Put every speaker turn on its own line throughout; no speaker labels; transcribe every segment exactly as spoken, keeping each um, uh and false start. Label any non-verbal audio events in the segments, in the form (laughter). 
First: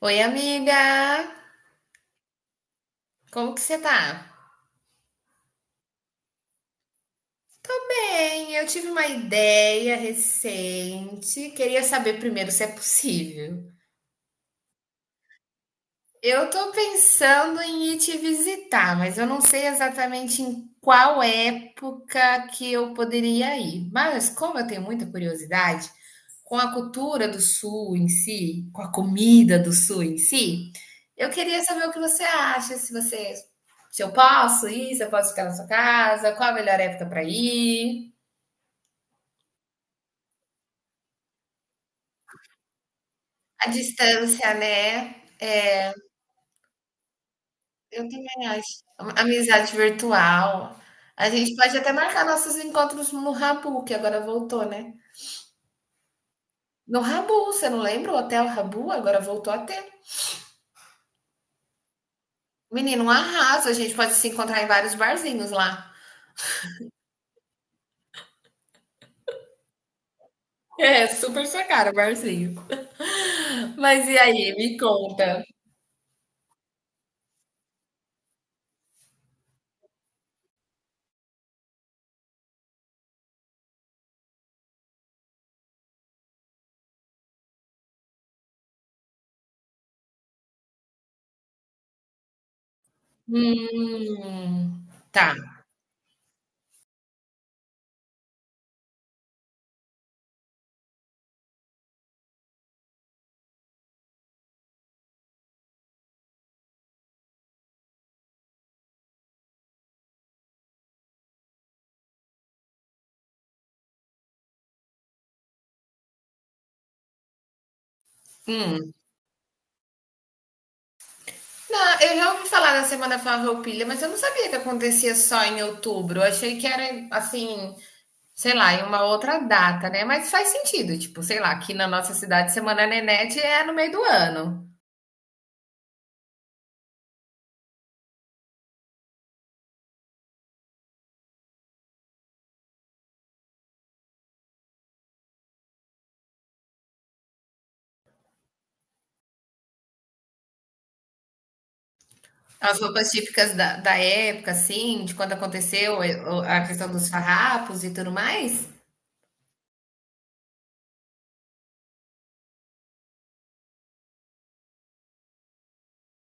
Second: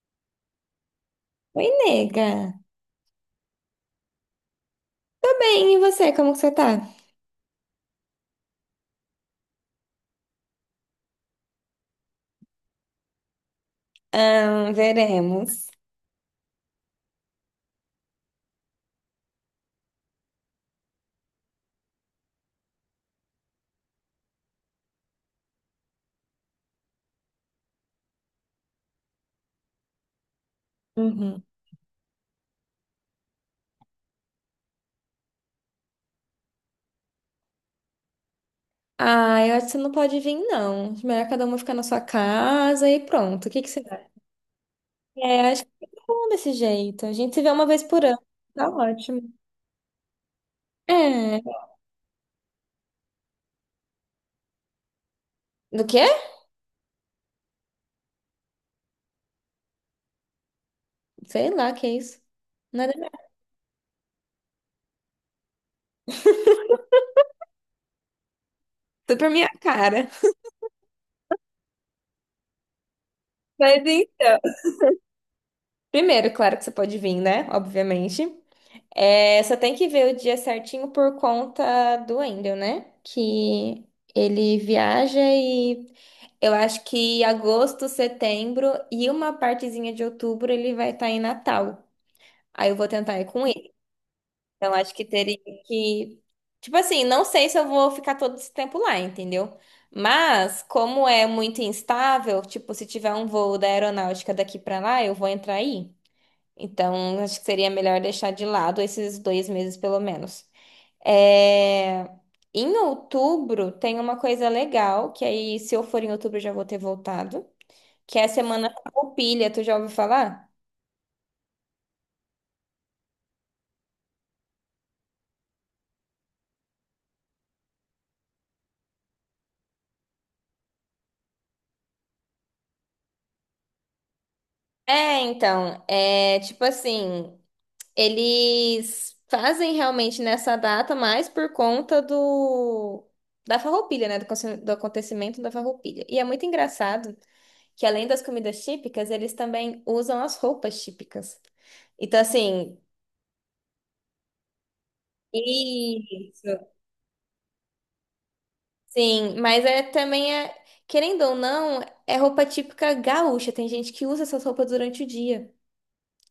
Oi, amiga!
Oi, nega.
Como que você tá?
Tô bem, e você? Como que você tá?
Bem, eu tive uma ideia recente. Queria saber primeiro se é possível.
Ah, veremos.
Eu tô pensando em ir te visitar, mas eu não sei exatamente em qual época que eu poderia ir. Mas como eu tenho muita curiosidade com a cultura do Sul em si, com a comida do Sul em si, eu
Uhum.
queria saber o que você acha, se você, se eu posso ir, se eu posso ficar na sua casa, qual a melhor época para ir,
Ah, eu acho que você não pode vir, não. Melhor cada uma ficar na sua casa e pronto. O que que
a
você acha?
distância, né?
É, acho que tá bom desse jeito. A gente se vê uma vez por
Eu
ano.
também
Tá
acho.
ótimo.
Amizade virtual. A
É.
gente pode até marcar nossos encontros no Rabu, que agora voltou, né?
Do quê?
No Rabu, você não lembra? O Hotel Rabu agora voltou a ter.
Sei lá, que é isso. Nada
Menino, um
mais.
arraso. A gente pode se encontrar em vários barzinhos lá.
Tudo pra minha cara.
É, super sua cara, barzinho.
Mas
Mas e
então.
aí, me conta.
Primeiro, claro que você pode vir, né? Obviamente. É, só tem que ver o dia certinho por conta do Wendel, né? Que ele viaja e eu acho que agosto, setembro e uma partezinha de outubro ele vai estar em Natal. Aí eu vou tentar ir com ele. Então
Hum,
acho que
tá.
teria que. Tipo assim, não sei se eu vou ficar todo esse tempo lá, entendeu? Mas, como é muito instável, tipo, se tiver um voo da aeronáutica daqui pra lá, eu vou entrar aí. Então, acho que seria melhor deixar de lado esses dois meses, pelo menos. É, em outubro tem uma coisa legal, que aí se eu for em outubro eu já vou ter voltado, que é a Semana
Hum.
Farroupilha, tu já ouviu falar?
Não, eu já ouvi falar da Semana Farroupilha, mas eu não sabia que acontecia só em outubro. Eu achei que era assim, sei lá, em uma outra data, né, mas faz sentido, tipo, sei lá, aqui na nossa cidade Semana Nenete é no meio do ano.
É, então, é tipo assim, eles fazem realmente nessa data mais por conta do da Farroupilha, né, do, aconte- do acontecimento da Farroupilha. E é muito engraçado que além das comidas típicas, eles também usam as roupas típicas. Então assim,
As roupas típicas da da época, assim, de quando aconteceu, eh, o
isso.
a questão dos farrapos e tudo mais.
Sim, mas é também é, querendo ou não, é roupa típica gaúcha. Tem gente que usa essas roupas durante o dia.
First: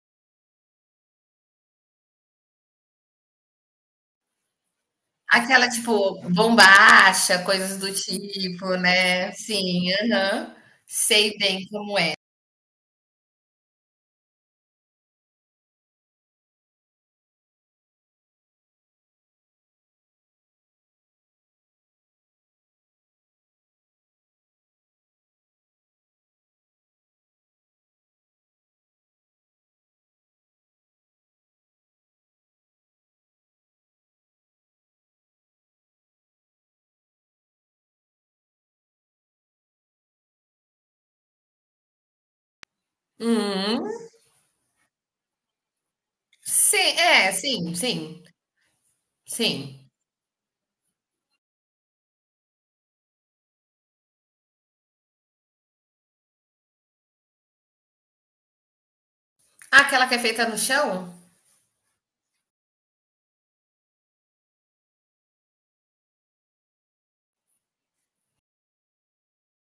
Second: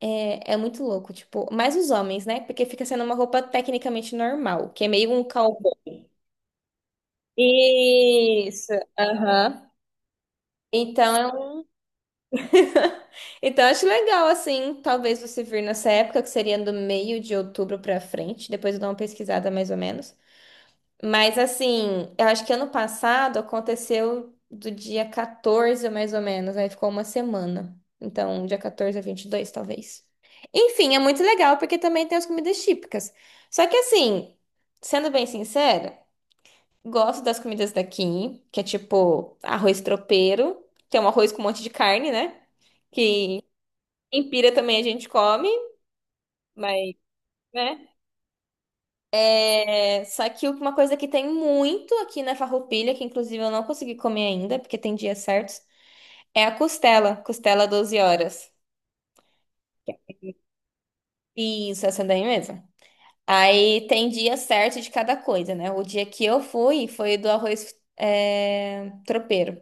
É, é muito louco, tipo, mais os homens, né? Porque fica sendo uma roupa tecnicamente normal, que é meio um
Aquela,
cowboy.
tipo, bombacha, coisas do
Isso,
tipo, né.
aham.
Sim, aham.
Então, é
Sei
um-
bem como é.
(laughs) então acho legal assim, talvez você vir nessa época que seria do meio de outubro pra frente, depois eu dou uma pesquisada mais ou menos. Mas assim, eu acho que ano passado aconteceu do dia quatorze, mais ou menos, aí ficou uma semana. Então, dia quatorze a vinte e dois talvez. Enfim, é muito legal porque também tem as comidas típicas. Só que assim, sendo bem sincera, gosto das comidas daqui, que é tipo arroz tropeiro, que é um arroz com um monte de carne, né? Que
Uhum.
em Pira também a gente come, mas,
Sim, é, sim,
né?
sim, sim.
É, só que uma coisa que tem muito aqui na Farroupilha, que inclusive eu não consegui comer ainda, porque tem dias certos, é a costela, costela doze horas.
Aquela que é feita no chão?
Isso, essa daí mesmo. Aí tem dia certo de cada coisa, né? O dia que eu fui foi do arroz é, tropeiro.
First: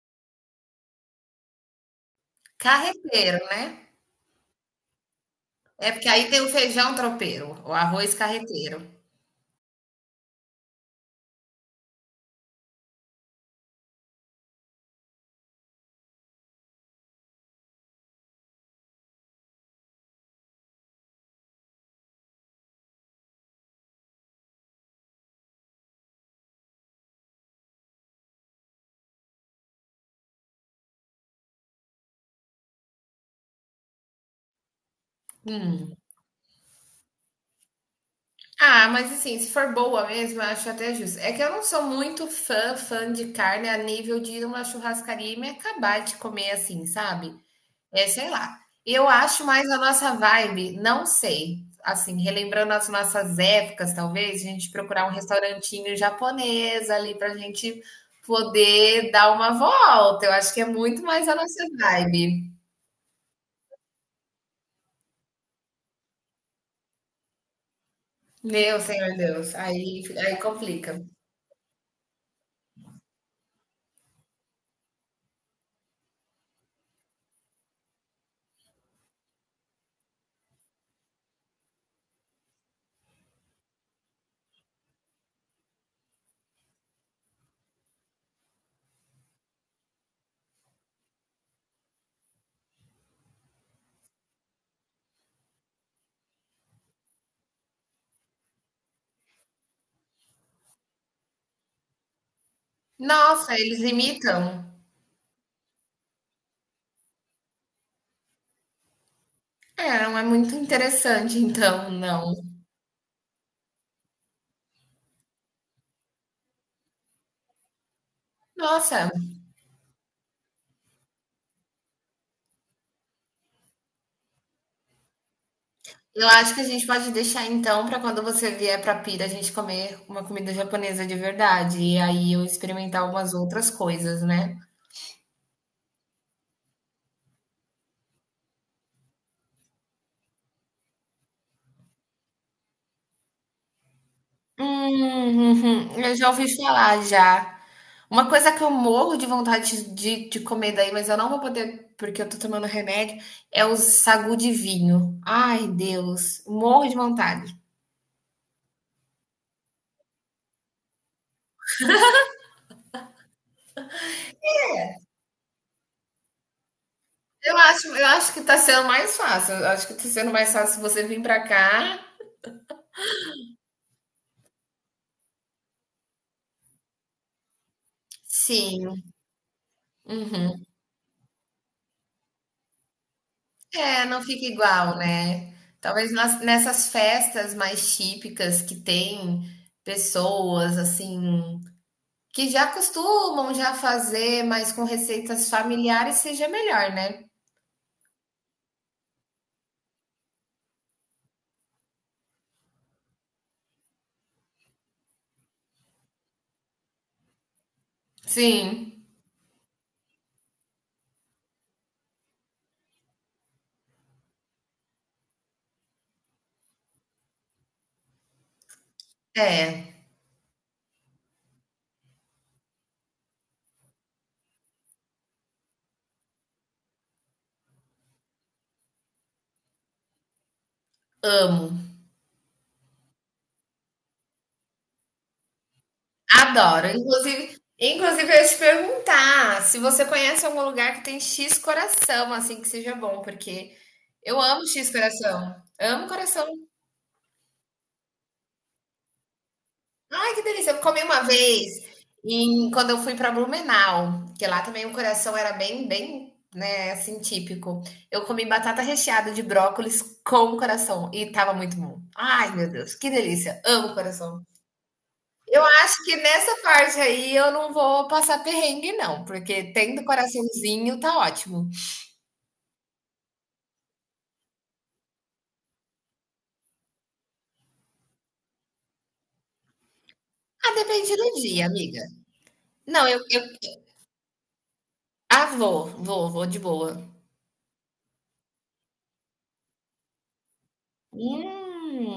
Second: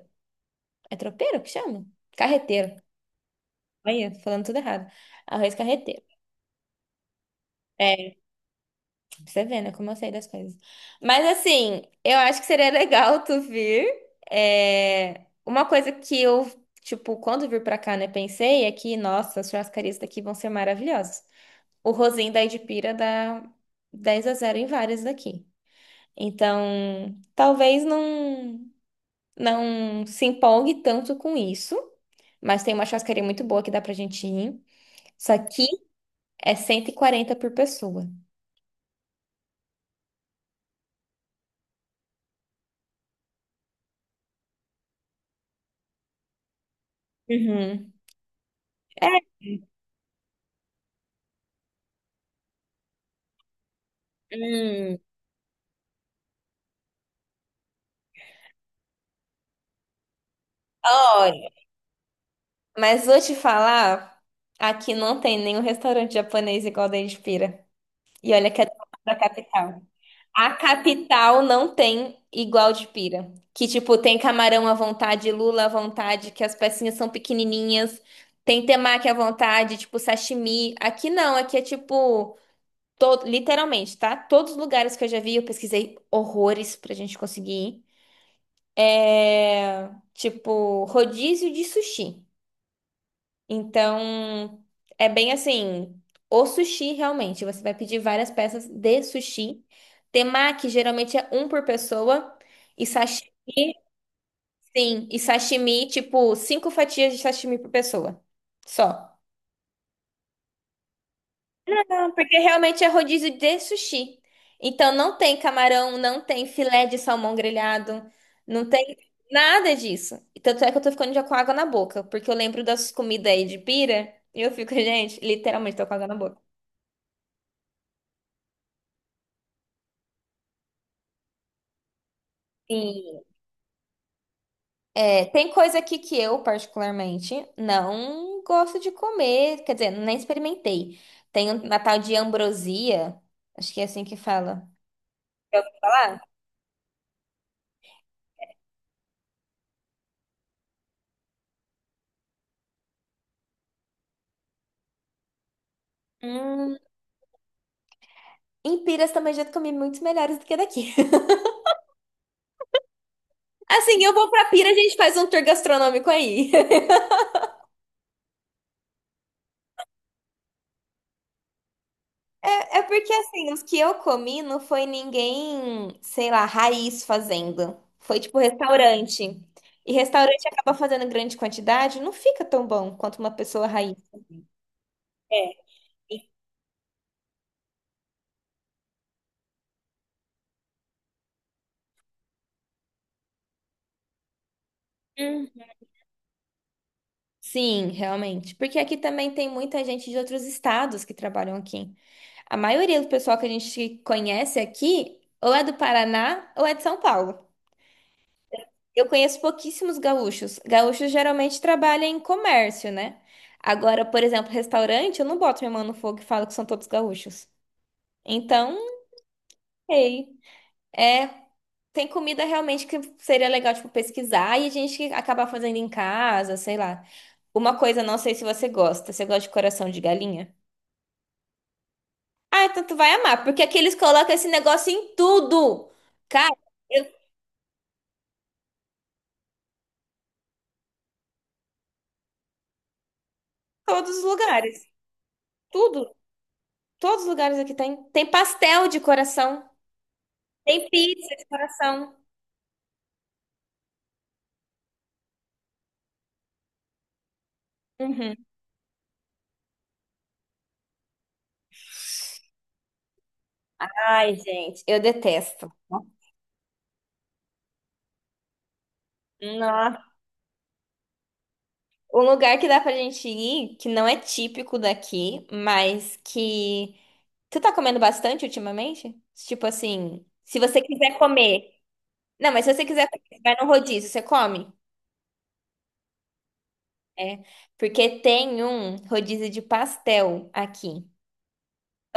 É tropeiro que chama? Carreteiro.
Carreteiro, né.
Olha, falando tudo errado. Arroz
É
carreteiro.
porque aí tem o feijão tropeiro, o arroz
É,
carreteiro.
você vê, né? Como eu sei das coisas. Mas assim, eu acho que seria legal tu vir. É... Uma coisa que eu, tipo, quando vir pra cá, né, pensei é que, nossa, as churrascarias daqui vão ser maravilhosas. O Rosinho da Edipira dá dez a zero em várias daqui. Então, talvez não, não se empolgue tanto com isso. Mas tem uma churrascaria muito boa que dá pra gente ir. Isso aqui
Hum.
é cento e quarenta por pessoa.
Ah, mas assim, se for boa mesmo, eu acho até justo. É que eu não sou muito fã, fã de carne a nível de ir numa churrascaria e me acabar de comer assim, sabe?
Uhum.
É, sei lá. Eu
É.
acho mais a nossa vibe, não sei. Assim, relembrando as nossas épocas, talvez, a gente
Hum.
procurar um restaurantinho japonês ali pra gente poder dar uma volta. Eu acho que é muito mais a nossa vibe.
Mas vou te falar, aqui não tem nenhum restaurante japonês igual da Pira. E olha que é
Meu
da
Senhor Deus,
capital.
aí, aí
A
complica.
capital não tem igual de pira. Que, tipo, tem camarão à vontade, lula à vontade, que as pecinhas são pequenininhas. Tem temaki à vontade, tipo, sashimi. Aqui não, aqui é tipo, to- literalmente, tá? Todos os lugares que eu já vi, eu pesquisei horrores pra gente conseguir ir. É... Tipo, rodízio de sushi. Então, é bem assim, o sushi realmente, você vai pedir várias peças de sushi. Temaki geralmente é um por pessoa e sashimi,
Nossa, eles imitam.
sim, e sashimi, tipo, cinco fatias de sashimi por pessoa. Só.
É, não é muito interessante, então,
Não,
não.
porque realmente é rodízio de sushi. Então não tem camarão, não tem filé de salmão grelhado, não tem
Nossa,
nada disso. E tanto é que eu tô ficando já com água na boca, porque eu lembro das comidas aí de pira e eu fico, (laughs) gente, literalmente tô com água na
eu
boca.
acho que a gente pode deixar então para quando você vier para Pira a gente comer uma comida japonesa de verdade e aí eu experimentar
Sim.
algumas outras coisas, né?
É, tem coisa aqui que eu, particularmente, não gosto de comer, quer dizer, nem experimentei. Tem uma tal de ambrosia, acho que é assim que fala.
Hum, (laughs) uhum, eu
Falar?
já ouvi falar já. Uma coisa que eu morro de vontade de, de comer daí, mas eu não vou poder porque eu tô tomando remédio, é o sagu de vinho. Ai, Deus,
Hum,
morro de vontade.
em Piras também já comi muitos melhores do que daqui. (laughs) Assim, eu vou pra Pira, a gente faz um tour gastronômico aí. (laughs)
Eu acho, eu acho que tá sendo mais fácil. Eu acho que tá sendo mais fácil você vir pra cá.
É, é porque, assim, os que eu comi não foi ninguém, sei lá, raiz fazendo. Foi tipo
Sim.
restaurante. E restaurante
Uhum.
acaba fazendo grande quantidade, não fica tão bom quanto uma pessoa raiz.
É, não fica igual, né. Talvez nas nessas festas mais típicas que tem pessoas, assim, que já costumam já fazer, mas com receitas
É.
familiares seja melhor, né.
Sim, realmente. Porque aqui também tem muita gente de outros estados que trabalham aqui. A maioria do pessoal que a gente conhece aqui ou é do Paraná ou é de São Paulo.
Sim.
Eu conheço pouquíssimos gaúchos. Gaúchos geralmente trabalham em comércio, né? Agora, por exemplo, restaurante, eu não boto minha mão no fogo e falo que são todos gaúchos. Então, não
É,
sei. É, tem comida realmente que seria legal, tipo, pesquisar e a gente acabar fazendo em casa, sei lá. Uma coisa, não sei se você gosta. Você gosta de coração de galinha?
amo,
Ah, então tu vai amar, porque aqui eles colocam esse negócio em tudo. Cara,
adoro.
em
Inclusive inclusive eu ia te perguntar se você conhece algum lugar que tem x coração, assim, que seja bom, porque
todos os
eu amo
lugares.
x coração. Amo
Tudo.
coração.
Todos os lugares aqui tem. Tem pastel de coração.
Ai, que delícia! Eu
Tem
comi uma
pizza de
vez
coração.
em, quando eu fui para Blumenau, que lá também o coração era bem, bem, né, assim, típico. Eu
Uhum.
comi batata recheada de brócolis com coração e tava muito bom. Ai, meu Deus, que delícia! Amo
Ai,
coração.
gente, eu
Eu
detesto.
acho que nessa parte aí eu não vou passar perrengue, não, porque
Nossa.
tendo coraçãozinho tá ótimo.
Um lugar que dá pra gente ir, que não é típico daqui, mas que. Tu tá comendo bastante ultimamente? Tipo assim, se
Ah,
você quiser
depende do dia,
comer.
amiga.
Não, mas se você
Não,
quiser
eu,
comer, você
eu...
vai no rodízio, você come?
Ah, vou, vou, vou de boa.
É, porque tem um rodízio de pastel aqui.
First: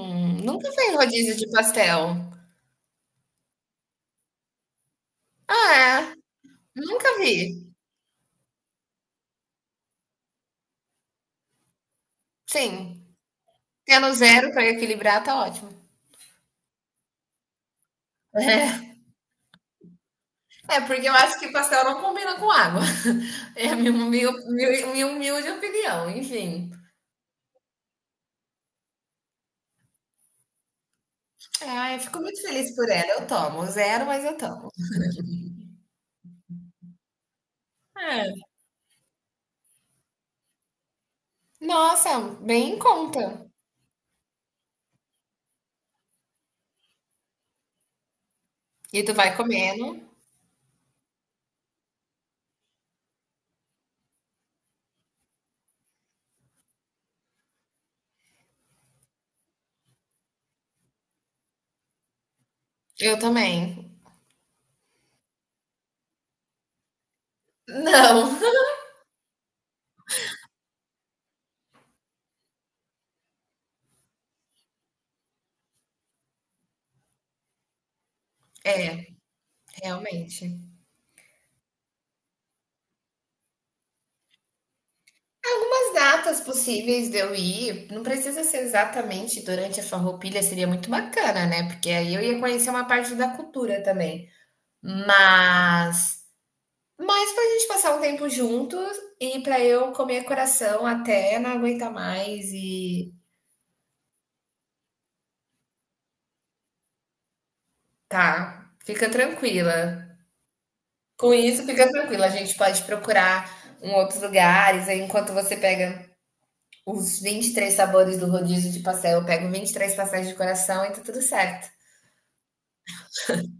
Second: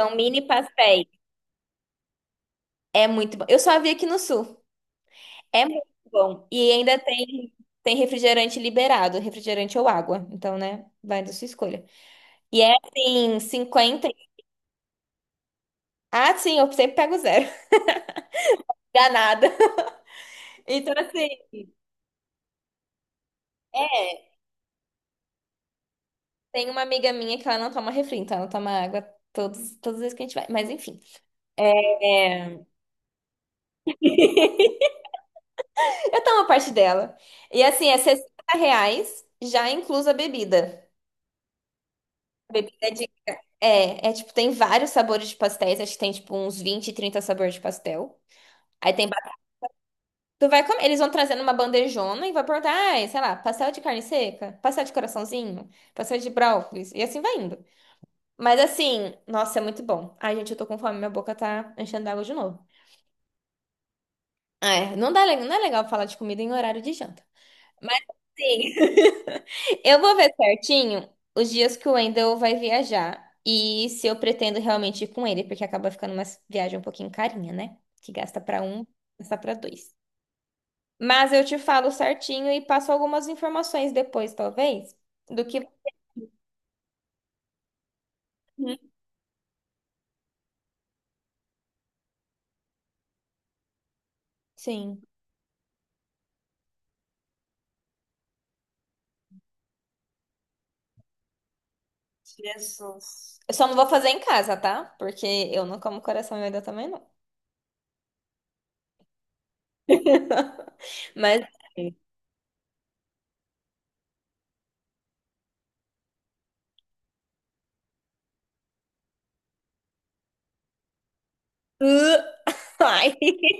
São mini
nunca fez
pastéis.
rodízio de pastel.
É muito bom. Eu só vi aqui no sul. É muito
Ah, é.
bom. E ainda
Nunca
tem,
vi.
tem refrigerante liberado, refrigerante ou água. Então, né, vai da sua escolha. E é
Sim.
assim, cinquenta.
Tendo
e-
zero para equilibrar, tá ótimo.
Ah, sim, eu sempre pego zero. (laughs)
(laughs)
Dá.
É,
Então,
porque eu
assim,
acho que pastel não combina com água. (laughs) É a minha,
é,
humil- humil- minha humilde opinião,
tem
enfim.
uma amiga minha que ela não toma refri, então ela toma água todos, todas as vezes que a gente vai. Mas enfim.
Ah, eu fico muito
É. é,
feliz por ela. Eu tomo zero, mas eu tomo.
Eu tomo a parte dela. E assim, é 60
É.
reais, já inclusa a bebida.
Nossa,
A
bem
bebida
em
é de.
conta.
É, é tipo, tem vários sabores de pastéis. Acho que tem tipo uns vinte, trinta sabores de pastel. Aí
E
tem.
tu
ba-
vai comendo?
Tu vai comer. Eles vão trazendo uma bandejona e vai perguntar, ai, sei lá, pastel de carne seca, pastel de coraçãozinho, pastel de brócolis. E assim vai indo. Mas assim, nossa, é muito bom. Ai, gente, eu tô com fome, minha boca tá enchendo d'água de novo.
Eu também.
É, não dá, le- não é legal falar de comida em horário de janta. Mas
Não,
assim. (laughs) Eu vou ver certinho os dias que o Wendel vai viajar e se eu pretendo realmente ir com ele, porque acaba ficando uma viagem um pouquinho carinha, né? Que gasta pra um, gasta pra
(laughs)
dois.
realmente.
Mas eu te falo certinho e passo algumas informações depois, talvez, do que.
Algumas datas possíveis de eu ir, não precisa ser
Uhum.
exatamente durante a Farroupilha, seria muito bacana, né? Porque aí eu ia conhecer uma parte da cultura também.
Sim.
Mas, mas pra gente passar um tempo juntos e pra eu comer coração até não aguentar mais e
Jesus. Eu só não vou fazer em casa, tá? Porque eu não como coração e Wendel também não.
tá, fica tranquila.
(laughs)
Com
Mas.
isso, fica tranquila. A gente pode procurar em outros lugares. Aí, enquanto você pega os vinte e três sabores do rodízio de pastel, eu pego vinte e três pastéis de coração e tá tudo certo.
Uh, Ai. (laughs)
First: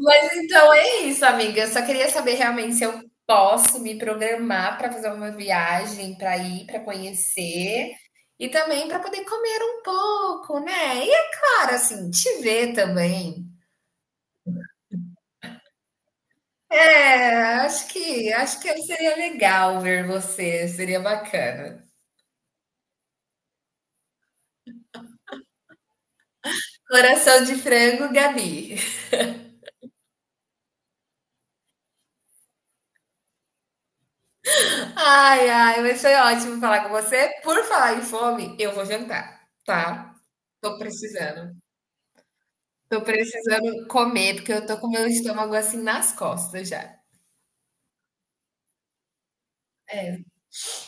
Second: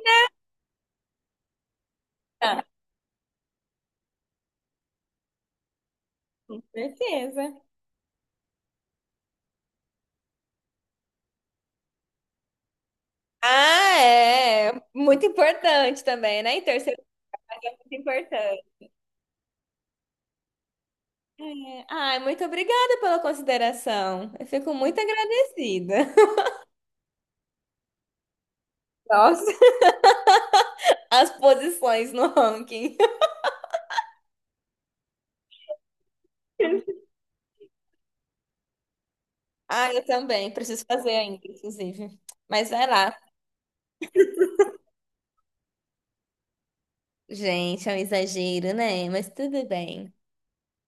Mas então é isso, amiga. Eu só queria saber
Tá.
realmente se eu posso me programar para fazer uma viagem, para
Com
ir, para
certeza.
conhecer e também para poder comer um pouco, né? E é claro, assim, te ver também.
Ah, é. Muito importante também, né? Em terceiro
É,
lugar, é
acho
muito
que acho que
importante.
seria legal ver você, seria bacana.
É. Ai, muito obrigada pela consideração. Eu fico muito agradecida.
Coração de frango, Gabi.
(laughs) Nossa, as posições no ranking. (laughs)
Ai, ai, mas foi ótimo falar com você. Por falar em fome, eu vou jantar,
Ah, eu
tá?
também.
Tô
Preciso fazer ainda,
precisando.
inclusive. Mas vai
Tô
lá.
precisando comer, porque eu tô com meu estômago assim nas costas já.
Gente, é um exagero, né? Mas tudo bem.
É.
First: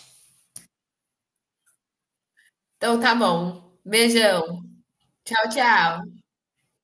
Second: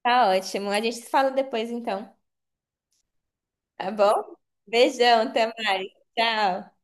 Tá ótimo. A gente se fala depois, então.
Então tá bom.
Tá bom?
Beijão.
Beijão, até
Tchau,
mais.
tchau.
Tchau.